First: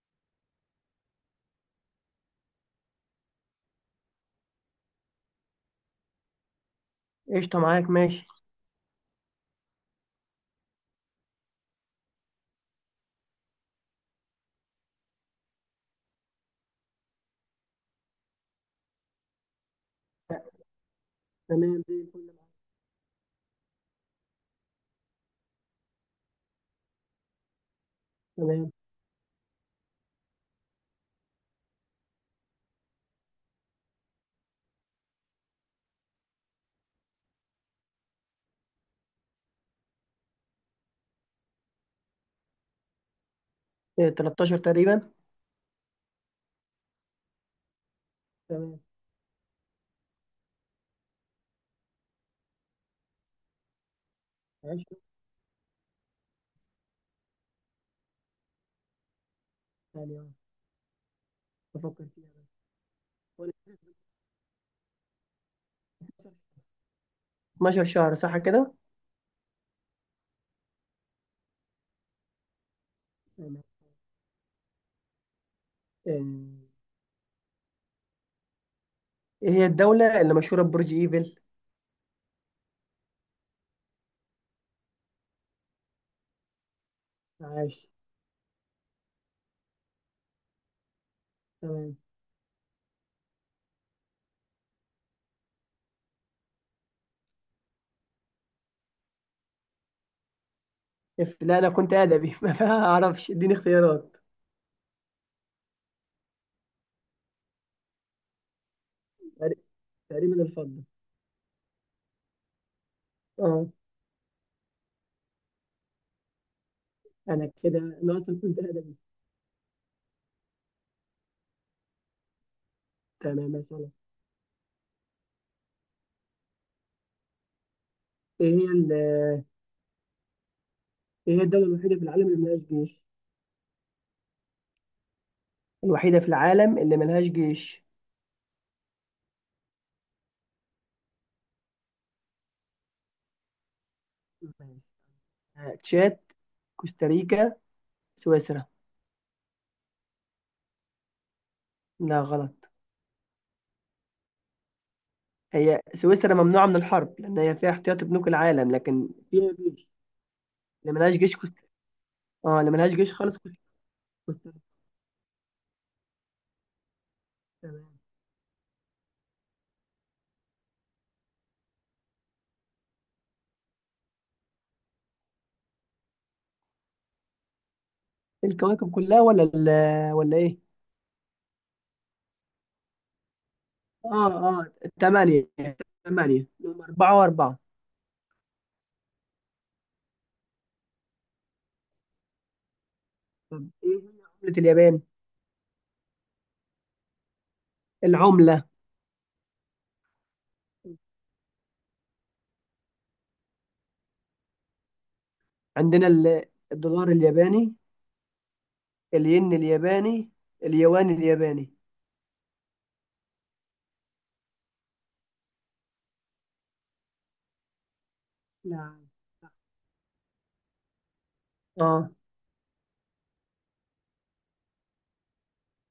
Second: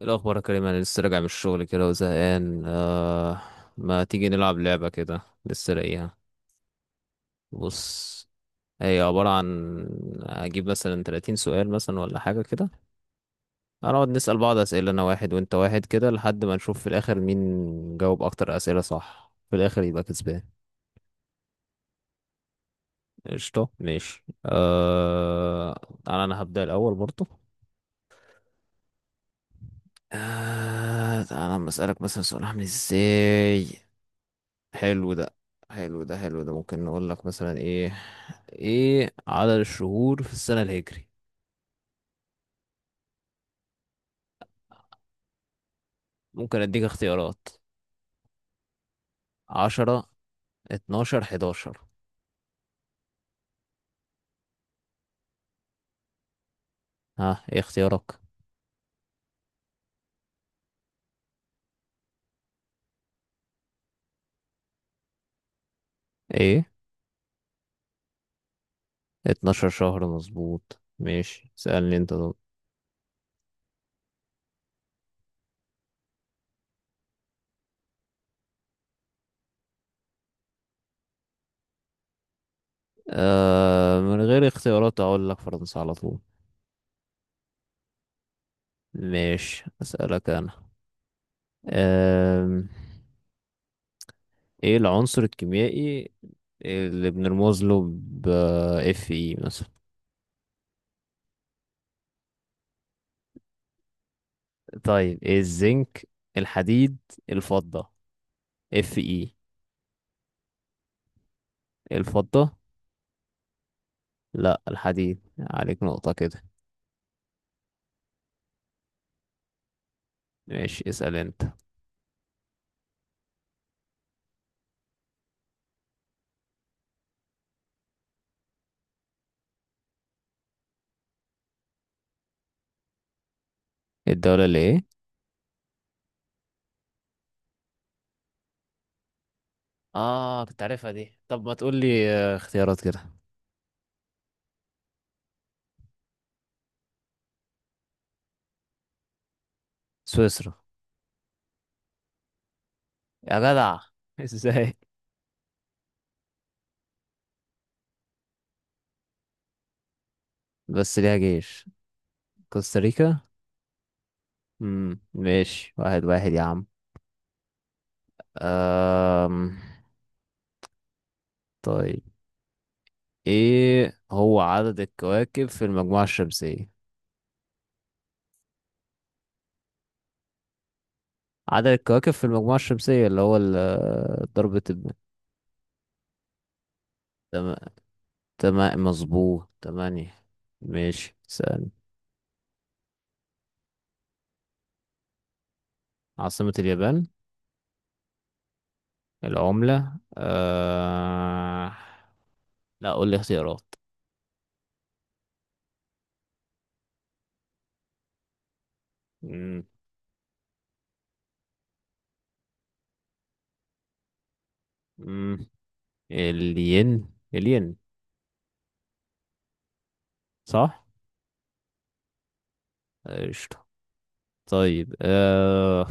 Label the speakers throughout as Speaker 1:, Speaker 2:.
Speaker 1: إيه الأخبار يا كريم؟ أنا لسه راجع من الشغل كده وزهقان. ما تيجي نلعب لعبة كده؟ لسه لاقيها.
Speaker 2: قشطة، معاك. ماشي.
Speaker 1: بص، هي عبارة عن أجيب مثلا 30 سؤال مثلا ولا حاجة كده، هنقعد نسأل بعض أسئلة، أنا واحد وأنت واحد كده لحد ما نشوف في الآخر مين جاوب أكتر أسئلة صح، في الآخر يبقى كسبان.
Speaker 2: تمام، زي الفل معاك.
Speaker 1: قشطة، ماشي. أنا هبدأ الأول برضه.
Speaker 2: تمام.
Speaker 1: تعالى أما أسألك مثلا سؤال، عامل إزاي؟ حلو ده، حلو ده، حلو ده. ممكن نقول لك مثلا ايه، ايه عدد الشهور في السنة الهجري؟
Speaker 2: إيه، 13 تقريبا.
Speaker 1: ممكن اديك اختيارات.
Speaker 2: تمام.
Speaker 1: 10، 12، 11.
Speaker 2: 20.
Speaker 1: ها، ايه اختيارك؟
Speaker 2: ثانية، بفكر فيها بس، ولا-
Speaker 1: ايه؟
Speaker 2: 12 شهر صح كده؟
Speaker 1: 12 شهر، مظبوط. ماشي، سألني انت طب.
Speaker 2: تمام. آه، ايه هي الدولة اللي مشهورة ببرج ايفل؟
Speaker 1: من غير اختيارات اقول لك فرنسا على طول.
Speaker 2: عاش.
Speaker 1: ماشي، اسألك انا.
Speaker 2: تمام.
Speaker 1: آه ايه العنصر الكيميائي اللي بنرمز له ب اف اي مثلا؟
Speaker 2: لا، انا كنت ادبي ما اعرفش، اديني اختيارات.
Speaker 1: طيب، إيه، الزنك، الحديد، الفضة، اف اي؟
Speaker 2: تقري- تقريبا الفضة.
Speaker 1: الفضة؟
Speaker 2: اه.
Speaker 1: لا، الحديد، عليك نقطة كده.
Speaker 2: انا كده، انا اصلا كنت ادبي.
Speaker 1: ماشي، اسأل انت.
Speaker 2: تمام، مثلا. ايه هي ال- ايه هي الدولة الوحيدة في العالم اللي ملهاش جيش؟
Speaker 1: الدولة اللي ايه؟
Speaker 2: الوحيدة في العالم اللي ملهاش جيش.
Speaker 1: اه، كنت عارفها دي، طب ما تقول لي اختيارات كده.
Speaker 2: تشاد، كوستاريكا، سويسرا.
Speaker 1: سويسرا.
Speaker 2: لا، غلط.
Speaker 1: يا جدع ازاي؟
Speaker 2: هي سويسرا ممنوعة من الحرب لأن هي فيها احتياطي بنوك العالم لكن فيها جيش. اللي
Speaker 1: بس
Speaker 2: ملهاش
Speaker 1: ليها
Speaker 2: جيش كوست
Speaker 1: جيش.
Speaker 2: اه اللي ملهاش جيش
Speaker 1: كوستاريكا.
Speaker 2: خالص كوستاريكا.
Speaker 1: ماشي، واحد واحد يا عم.
Speaker 2: تمام.
Speaker 1: أم... طيب، ايه هو عدد الكواكب في المجموعة الشمسية؟
Speaker 2: الكواكب كلها، ولا ولا ايه؟
Speaker 1: عدد الكواكب في المجموعة الشمسية، اللي هو
Speaker 2: اه،
Speaker 1: ضربة.
Speaker 2: اه، ثمانية. ثمانية هم أربعة
Speaker 1: تمام،
Speaker 2: وأربعة.
Speaker 1: تمام مظبوط، تمانية. ماشي، سأل.
Speaker 2: طب، ايه هي عملة اليابان؟
Speaker 1: عاصمة اليابان؟
Speaker 2: العملة.
Speaker 1: العملة؟ لا، قول لي اختيارات.
Speaker 2: عندنا الدولار الياباني، الين
Speaker 1: مم.
Speaker 2: الياباني، اليوان الياباني.
Speaker 1: مم. الين، الين.
Speaker 2: نعم.
Speaker 1: صح.
Speaker 2: اه.
Speaker 1: قشطة. طيب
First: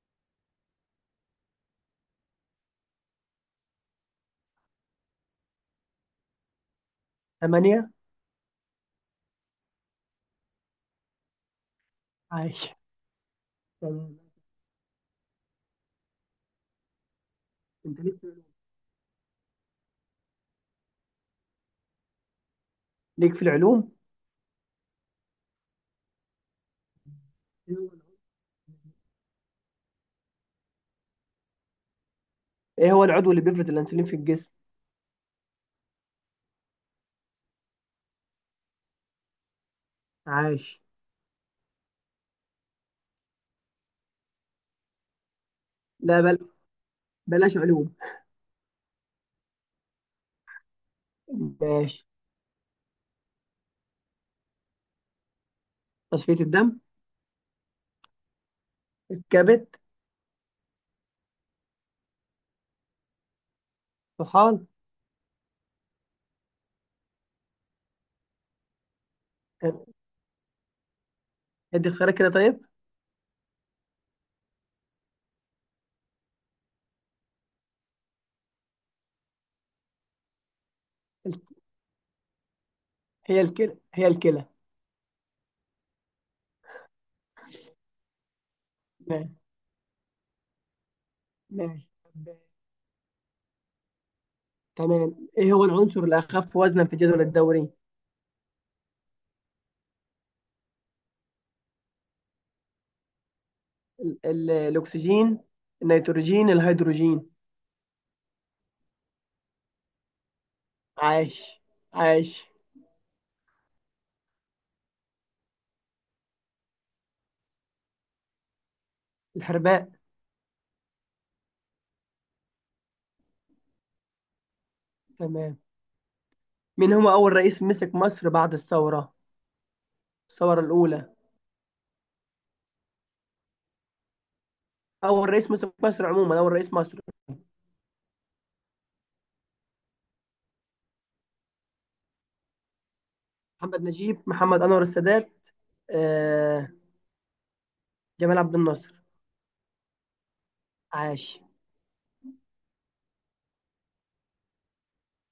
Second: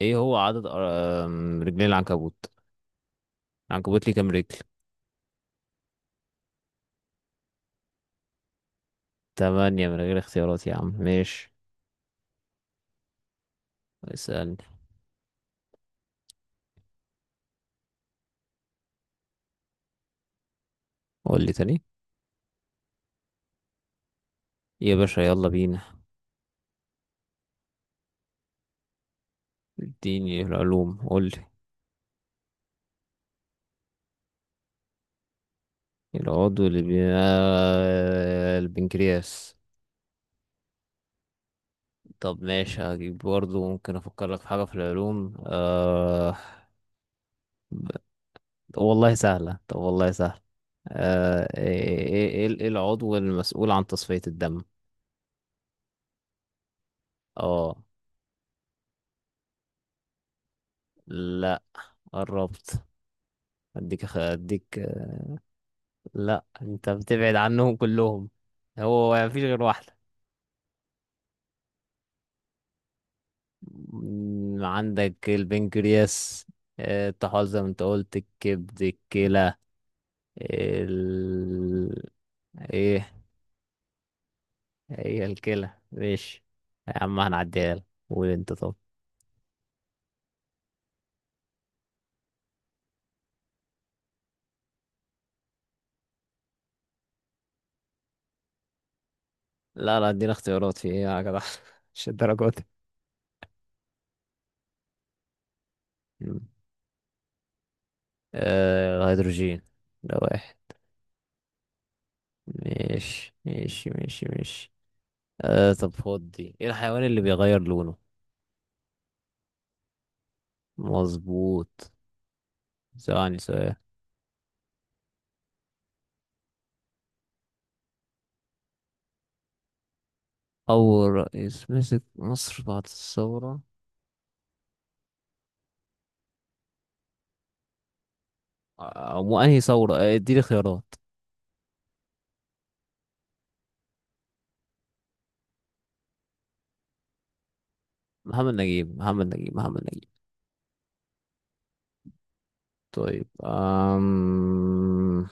Speaker 1: ايه هو عدد رجلين العنكبوت؟ العنكبوت ليه كام رجل؟
Speaker 2: ثمانية.
Speaker 1: تمانية، من غير اختيارات يا عم، ماشي.
Speaker 2: عايش. تمام.
Speaker 1: اسألني.
Speaker 2: انت لسه.
Speaker 1: قول لي تاني.
Speaker 2: ليك في العلوم.
Speaker 1: يا باشا يلا بينا، اديني العلوم، قول لي.
Speaker 2: ايه هو العضو اللي بيفرز الانسولين في الجسم؟
Speaker 1: العضو اللي بي... آه، البنكرياس.
Speaker 2: عاش.
Speaker 1: طب ماشي، هجيب برضه، ممكن افكر لك في حاجة في العلوم.
Speaker 2: لا، بلاش علوم.
Speaker 1: والله سهلة، طب والله سهلة. ايه ايه
Speaker 2: ماشي.
Speaker 1: ايه إيه إيه العضو المسؤول عن تصفية الدم؟
Speaker 2: تصفية الدم.
Speaker 1: اه،
Speaker 2: الكبد.
Speaker 1: لا، قربت. اديك
Speaker 2: طحال.
Speaker 1: اديك لا، انت بتبعد عنهم كلهم، هو مفيش غير واحدة.
Speaker 2: ادي اختيارات كده، طيب.
Speaker 1: عندك البنكرياس، التحالظم، انت قلت الكبد، الكلى،
Speaker 2: ال-
Speaker 1: ال... ايه.
Speaker 2: هي الكلى، هي الكلى.
Speaker 1: هي الكلى، ماشي يا عم، هنعديها لك. قول انت طب.
Speaker 2: ماشي. ماشي. طب- تمام، ايه هو العنصر الاخف وزنا في الجدول الدوري؟
Speaker 1: لا لا، ادينا اختيارات، في ايه يا جدع؟ مش الدرجات دي.
Speaker 2: الاكسجين،
Speaker 1: مم.
Speaker 2: النيتروجين، الهيدروجين.
Speaker 1: هيدروجين، ده واحد.
Speaker 2: عاش. عاش.
Speaker 1: ماشي ماشي ماشي ماشي. طب خد دي، ايه الحيوان اللي بيغير لونه؟
Speaker 2: الحرباء.
Speaker 1: مظبوط. ثواني، سؤال.
Speaker 2: تمام. مين هو اول رئيس مسك مصر بعد الثورة؟ الثورة الاولى.
Speaker 1: اول رئيس مسك مصر بعد الثورة؟
Speaker 2: اول رئيس مسك مصر عموما، اول رئيس مصر.
Speaker 1: وانهي ثورة؟ اديني خيارات.
Speaker 2: محمد نجيب، محمد أنور السادات، آه، جمال
Speaker 1: محمد
Speaker 2: عبد الناصر.
Speaker 1: نجيب، محمد نجيب، محمد نجيب.
Speaker 2: عاش.
Speaker 1: طيب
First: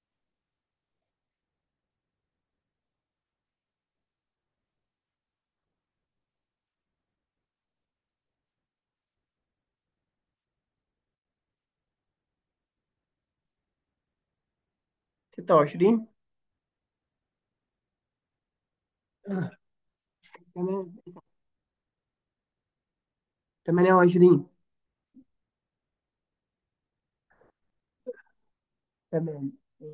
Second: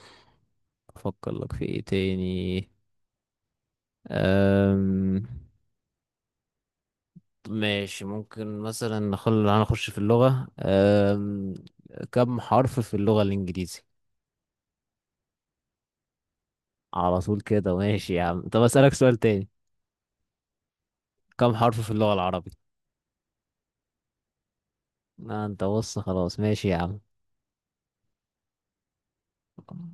Speaker 1: أفكر لك في إيه تاني؟ أم... ماشي، ممكن مثلا هنخش في اللغة. كم حرف في اللغة الإنجليزي؟
Speaker 2: 26.
Speaker 1: على طول كده، ماشي يا عم، طب أسألك سؤال تاني.
Speaker 2: آه. تمام.
Speaker 1: كم حرف في اللغة العربي؟
Speaker 2: 28.
Speaker 1: أنت بص، خلاص، ماشي يا عم.
Speaker 2: تمام. آه،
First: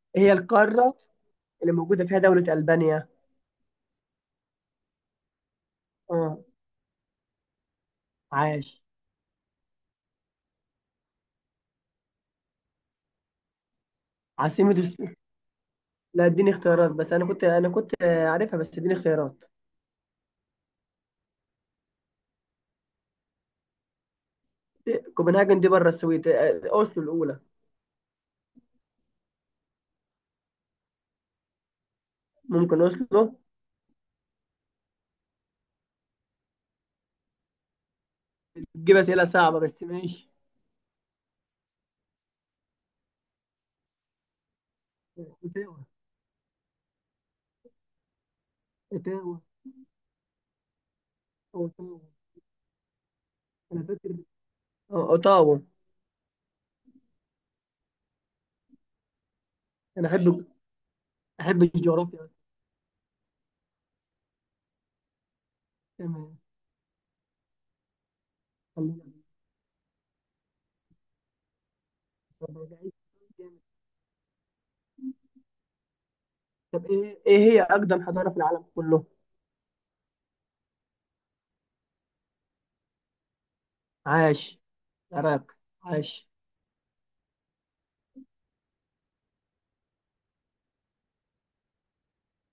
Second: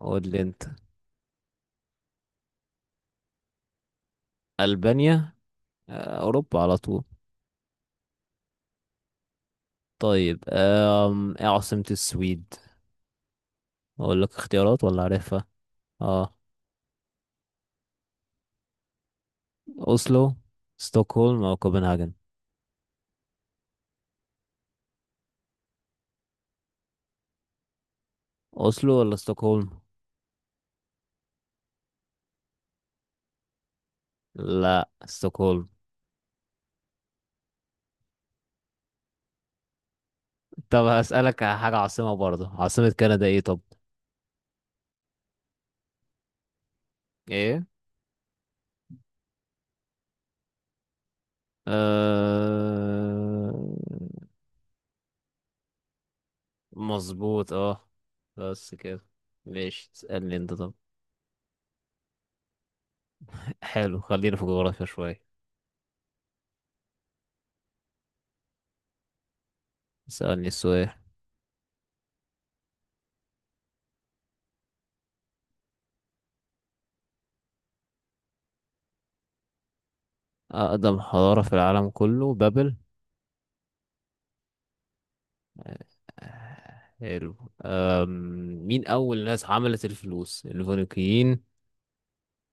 Speaker 1: قول
Speaker 2: إيه هي
Speaker 1: لي أنت.
Speaker 2: القارة اللي موجودة فيها دولة ألبانيا؟
Speaker 1: ألبانيا؟
Speaker 2: اه،
Speaker 1: أوروبا على طول.
Speaker 2: عاش.
Speaker 1: طيب إيه عاصمة السويد؟ أقول لك
Speaker 2: عاصمة
Speaker 1: اختيارات ولا عارفها؟
Speaker 2: لا،
Speaker 1: اه،
Speaker 2: اديني اختيارات، بس أنا كنت عارفها، بس اديني اختيارات.
Speaker 1: أوسلو، ستوكهولم أو كوبنهاجن.
Speaker 2: كوبنهاجن دي بره السويد. أوسلو الأولى.
Speaker 1: أوسلو ولا ستوكهولم؟
Speaker 2: ممكن أوسلو.
Speaker 1: لا، ستوكهولم.
Speaker 2: تجيب أسئلة صعبة، بس ماشي.
Speaker 1: طب هسألك على حاجة عاصمة برضه، عاصمة كندا إيه طب؟
Speaker 2: اوتاوا.
Speaker 1: إيه؟
Speaker 2: اوتاوا. اوتاوا.
Speaker 1: أه...
Speaker 2: انا فاكر. اه، اوتاوا.
Speaker 1: مظبوط، أه. بس كده. ماشي،
Speaker 2: انا
Speaker 1: تسألني أنت طب.
Speaker 2: أحب الجغرافيا.
Speaker 1: حلو، خلينا في جغرافيا شوية.
Speaker 2: تمام. خلينا.
Speaker 1: اسألني السؤال.
Speaker 2: بعيد. طب، إيه هي أقدم حضارة في العالم كله؟
Speaker 1: أقدم حضارة في العالم كله، بابل.
Speaker 2: عاش. العراق. عاش.
Speaker 1: حلو. أم... مين أول ناس عملت الفلوس، الفينيقيين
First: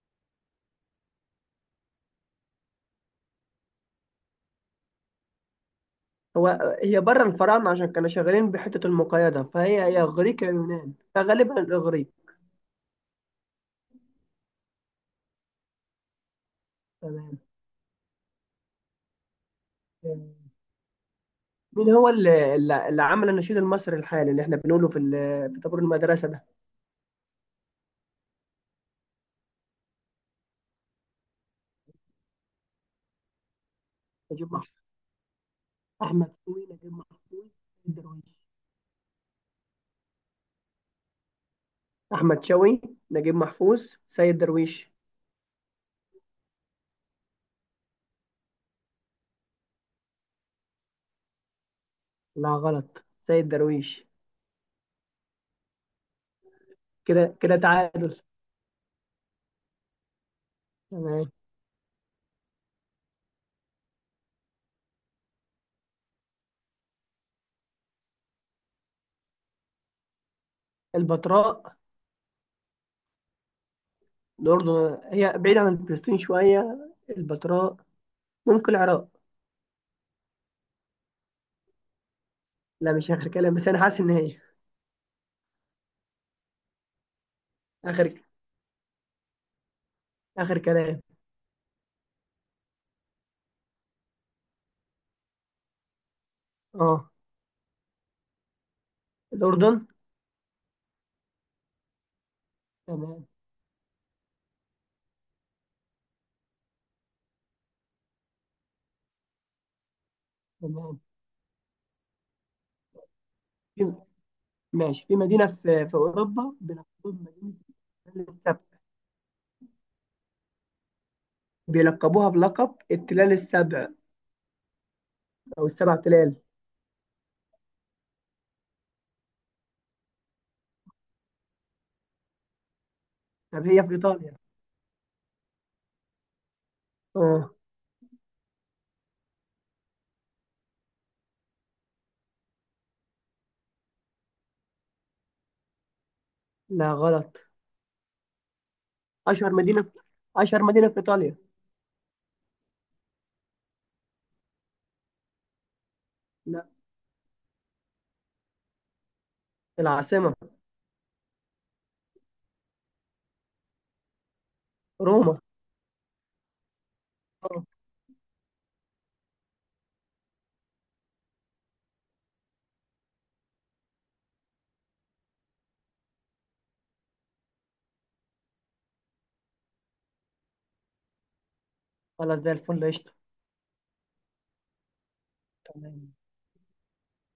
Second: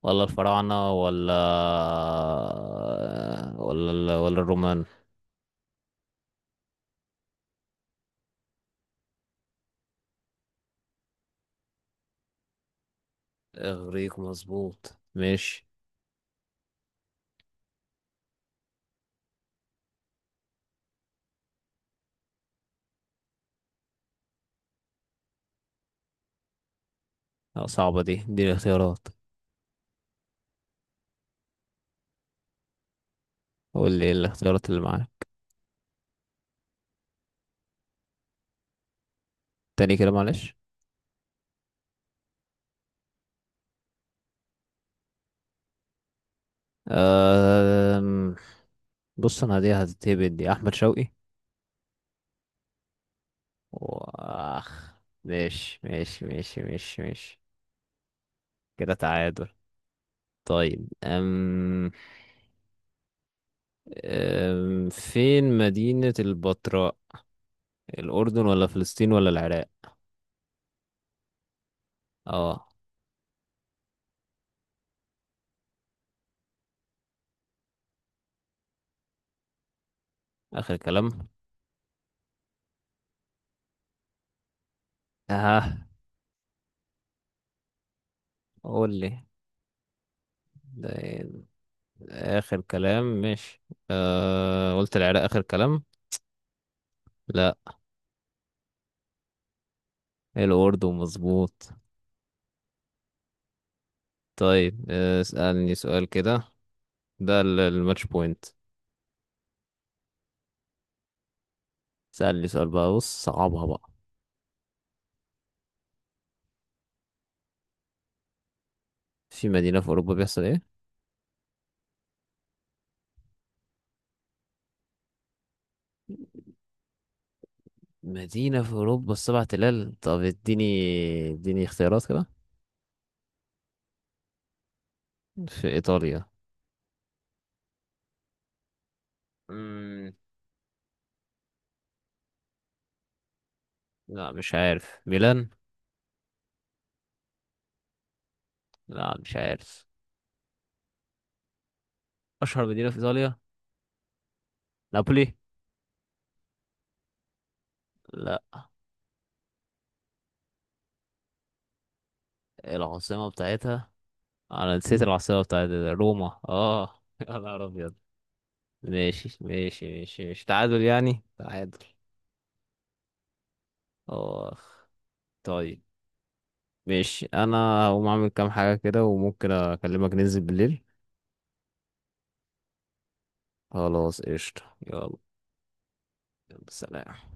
Speaker 1: ولا الفراعنة ولا ولا ولا الرومان؟
Speaker 2: هو هي بره الفراعنة عشان كانوا شغالين بحتة المقايضة، فهي إغريق يا يونان، فغالبا الإغريق.
Speaker 1: اغريق، مظبوط، ماشي.
Speaker 2: تمام. مين هو اللي عمل النشيد المصري الحالي اللي احنا بنقوله في طابور المدرسة ده؟
Speaker 1: لا، صعبة دي، الاختيارات، قول لي ايه
Speaker 2: نجيب
Speaker 1: الاختيارات
Speaker 2: محفوظ،
Speaker 1: اللي معاك.
Speaker 2: أحمد شوقي، نجيب محفوظ، سيد درويش.
Speaker 1: تاني كده معلش.
Speaker 2: أحمد شوقي، نجيب محفوظ، سيد درويش.
Speaker 1: أم... بص، انا دي هتتهبد، دي احمد شوقي.
Speaker 2: لا، غلط، سيد درويش.
Speaker 1: واخ. ماشي ماشي ماشي ماشي
Speaker 2: كده
Speaker 1: ماشي،
Speaker 2: كده، تعادل.
Speaker 1: كده تعادل. طيب
Speaker 2: تمام.
Speaker 1: فين مدينة البتراء، الأردن ولا فلسطين ولا العراق؟
Speaker 2: البتراء.
Speaker 1: اه.
Speaker 2: الأردن، هي بعيدة عن فلسطين شوية. البتراء. ممكن العراق.
Speaker 1: آخر كلام؟
Speaker 2: لا، مش آخر كلام، بس أنا حاسس إن هي...
Speaker 1: ها،
Speaker 2: آخر
Speaker 1: قول لي.
Speaker 2: آخر
Speaker 1: ده
Speaker 2: كلام.
Speaker 1: إيه؟ آخر كلام، مش، قلت العراق آخر كلام؟
Speaker 2: أه.
Speaker 1: لا.
Speaker 2: الأردن.
Speaker 1: الأردن مظبوط.
Speaker 2: تمام.
Speaker 1: طيب اسألني سؤال كده، ده الماتش بوينت.
Speaker 2: تمام.
Speaker 1: اسألني سؤال بقى، بص، صعبها بقى.
Speaker 2: في ماشي، في مدينة في أوروبا بيلقبوها بمدينة التلال السبع.
Speaker 1: في مدينة في أوروبا بيحصل إيه؟
Speaker 2: بيلقبوها بلقب التلال السبع، أو السبع تلال.
Speaker 1: مدينة في أوروبا السبع تلال؟ طب اديني، اديني اختيارات كده.
Speaker 2: طب، هي في إيطاليا.
Speaker 1: في إيطاليا؟
Speaker 2: أه.
Speaker 1: مم. لا، مش عارف، ميلان؟
Speaker 2: لا، غلط.
Speaker 1: لا، مش
Speaker 2: أشهر مدينة
Speaker 1: عارف.
Speaker 2: في أشهر مدينة في إيطاليا.
Speaker 1: أشهر مدينة في إيطاليا؟ نابولي؟
Speaker 2: لا.
Speaker 1: لا.
Speaker 2: العاصمة.
Speaker 1: العاصمة بتاعتها، انا نسيت
Speaker 2: روما.
Speaker 1: العاصمة بتاعت، روما. اه يا نهار ابيض. ماشي ماشي ماشي ماشي، تعادل يعني، تعادل. اخ. طيب، ماشي، انا هقوم اعمل كام حاجة كده، وممكن اكلمك ننزل بالليل.
Speaker 2: خلاص، زي الفل، قشطة.
Speaker 1: خلاص، قشطة، يلا.
Speaker 2: تمام.
Speaker 1: يلا سلام.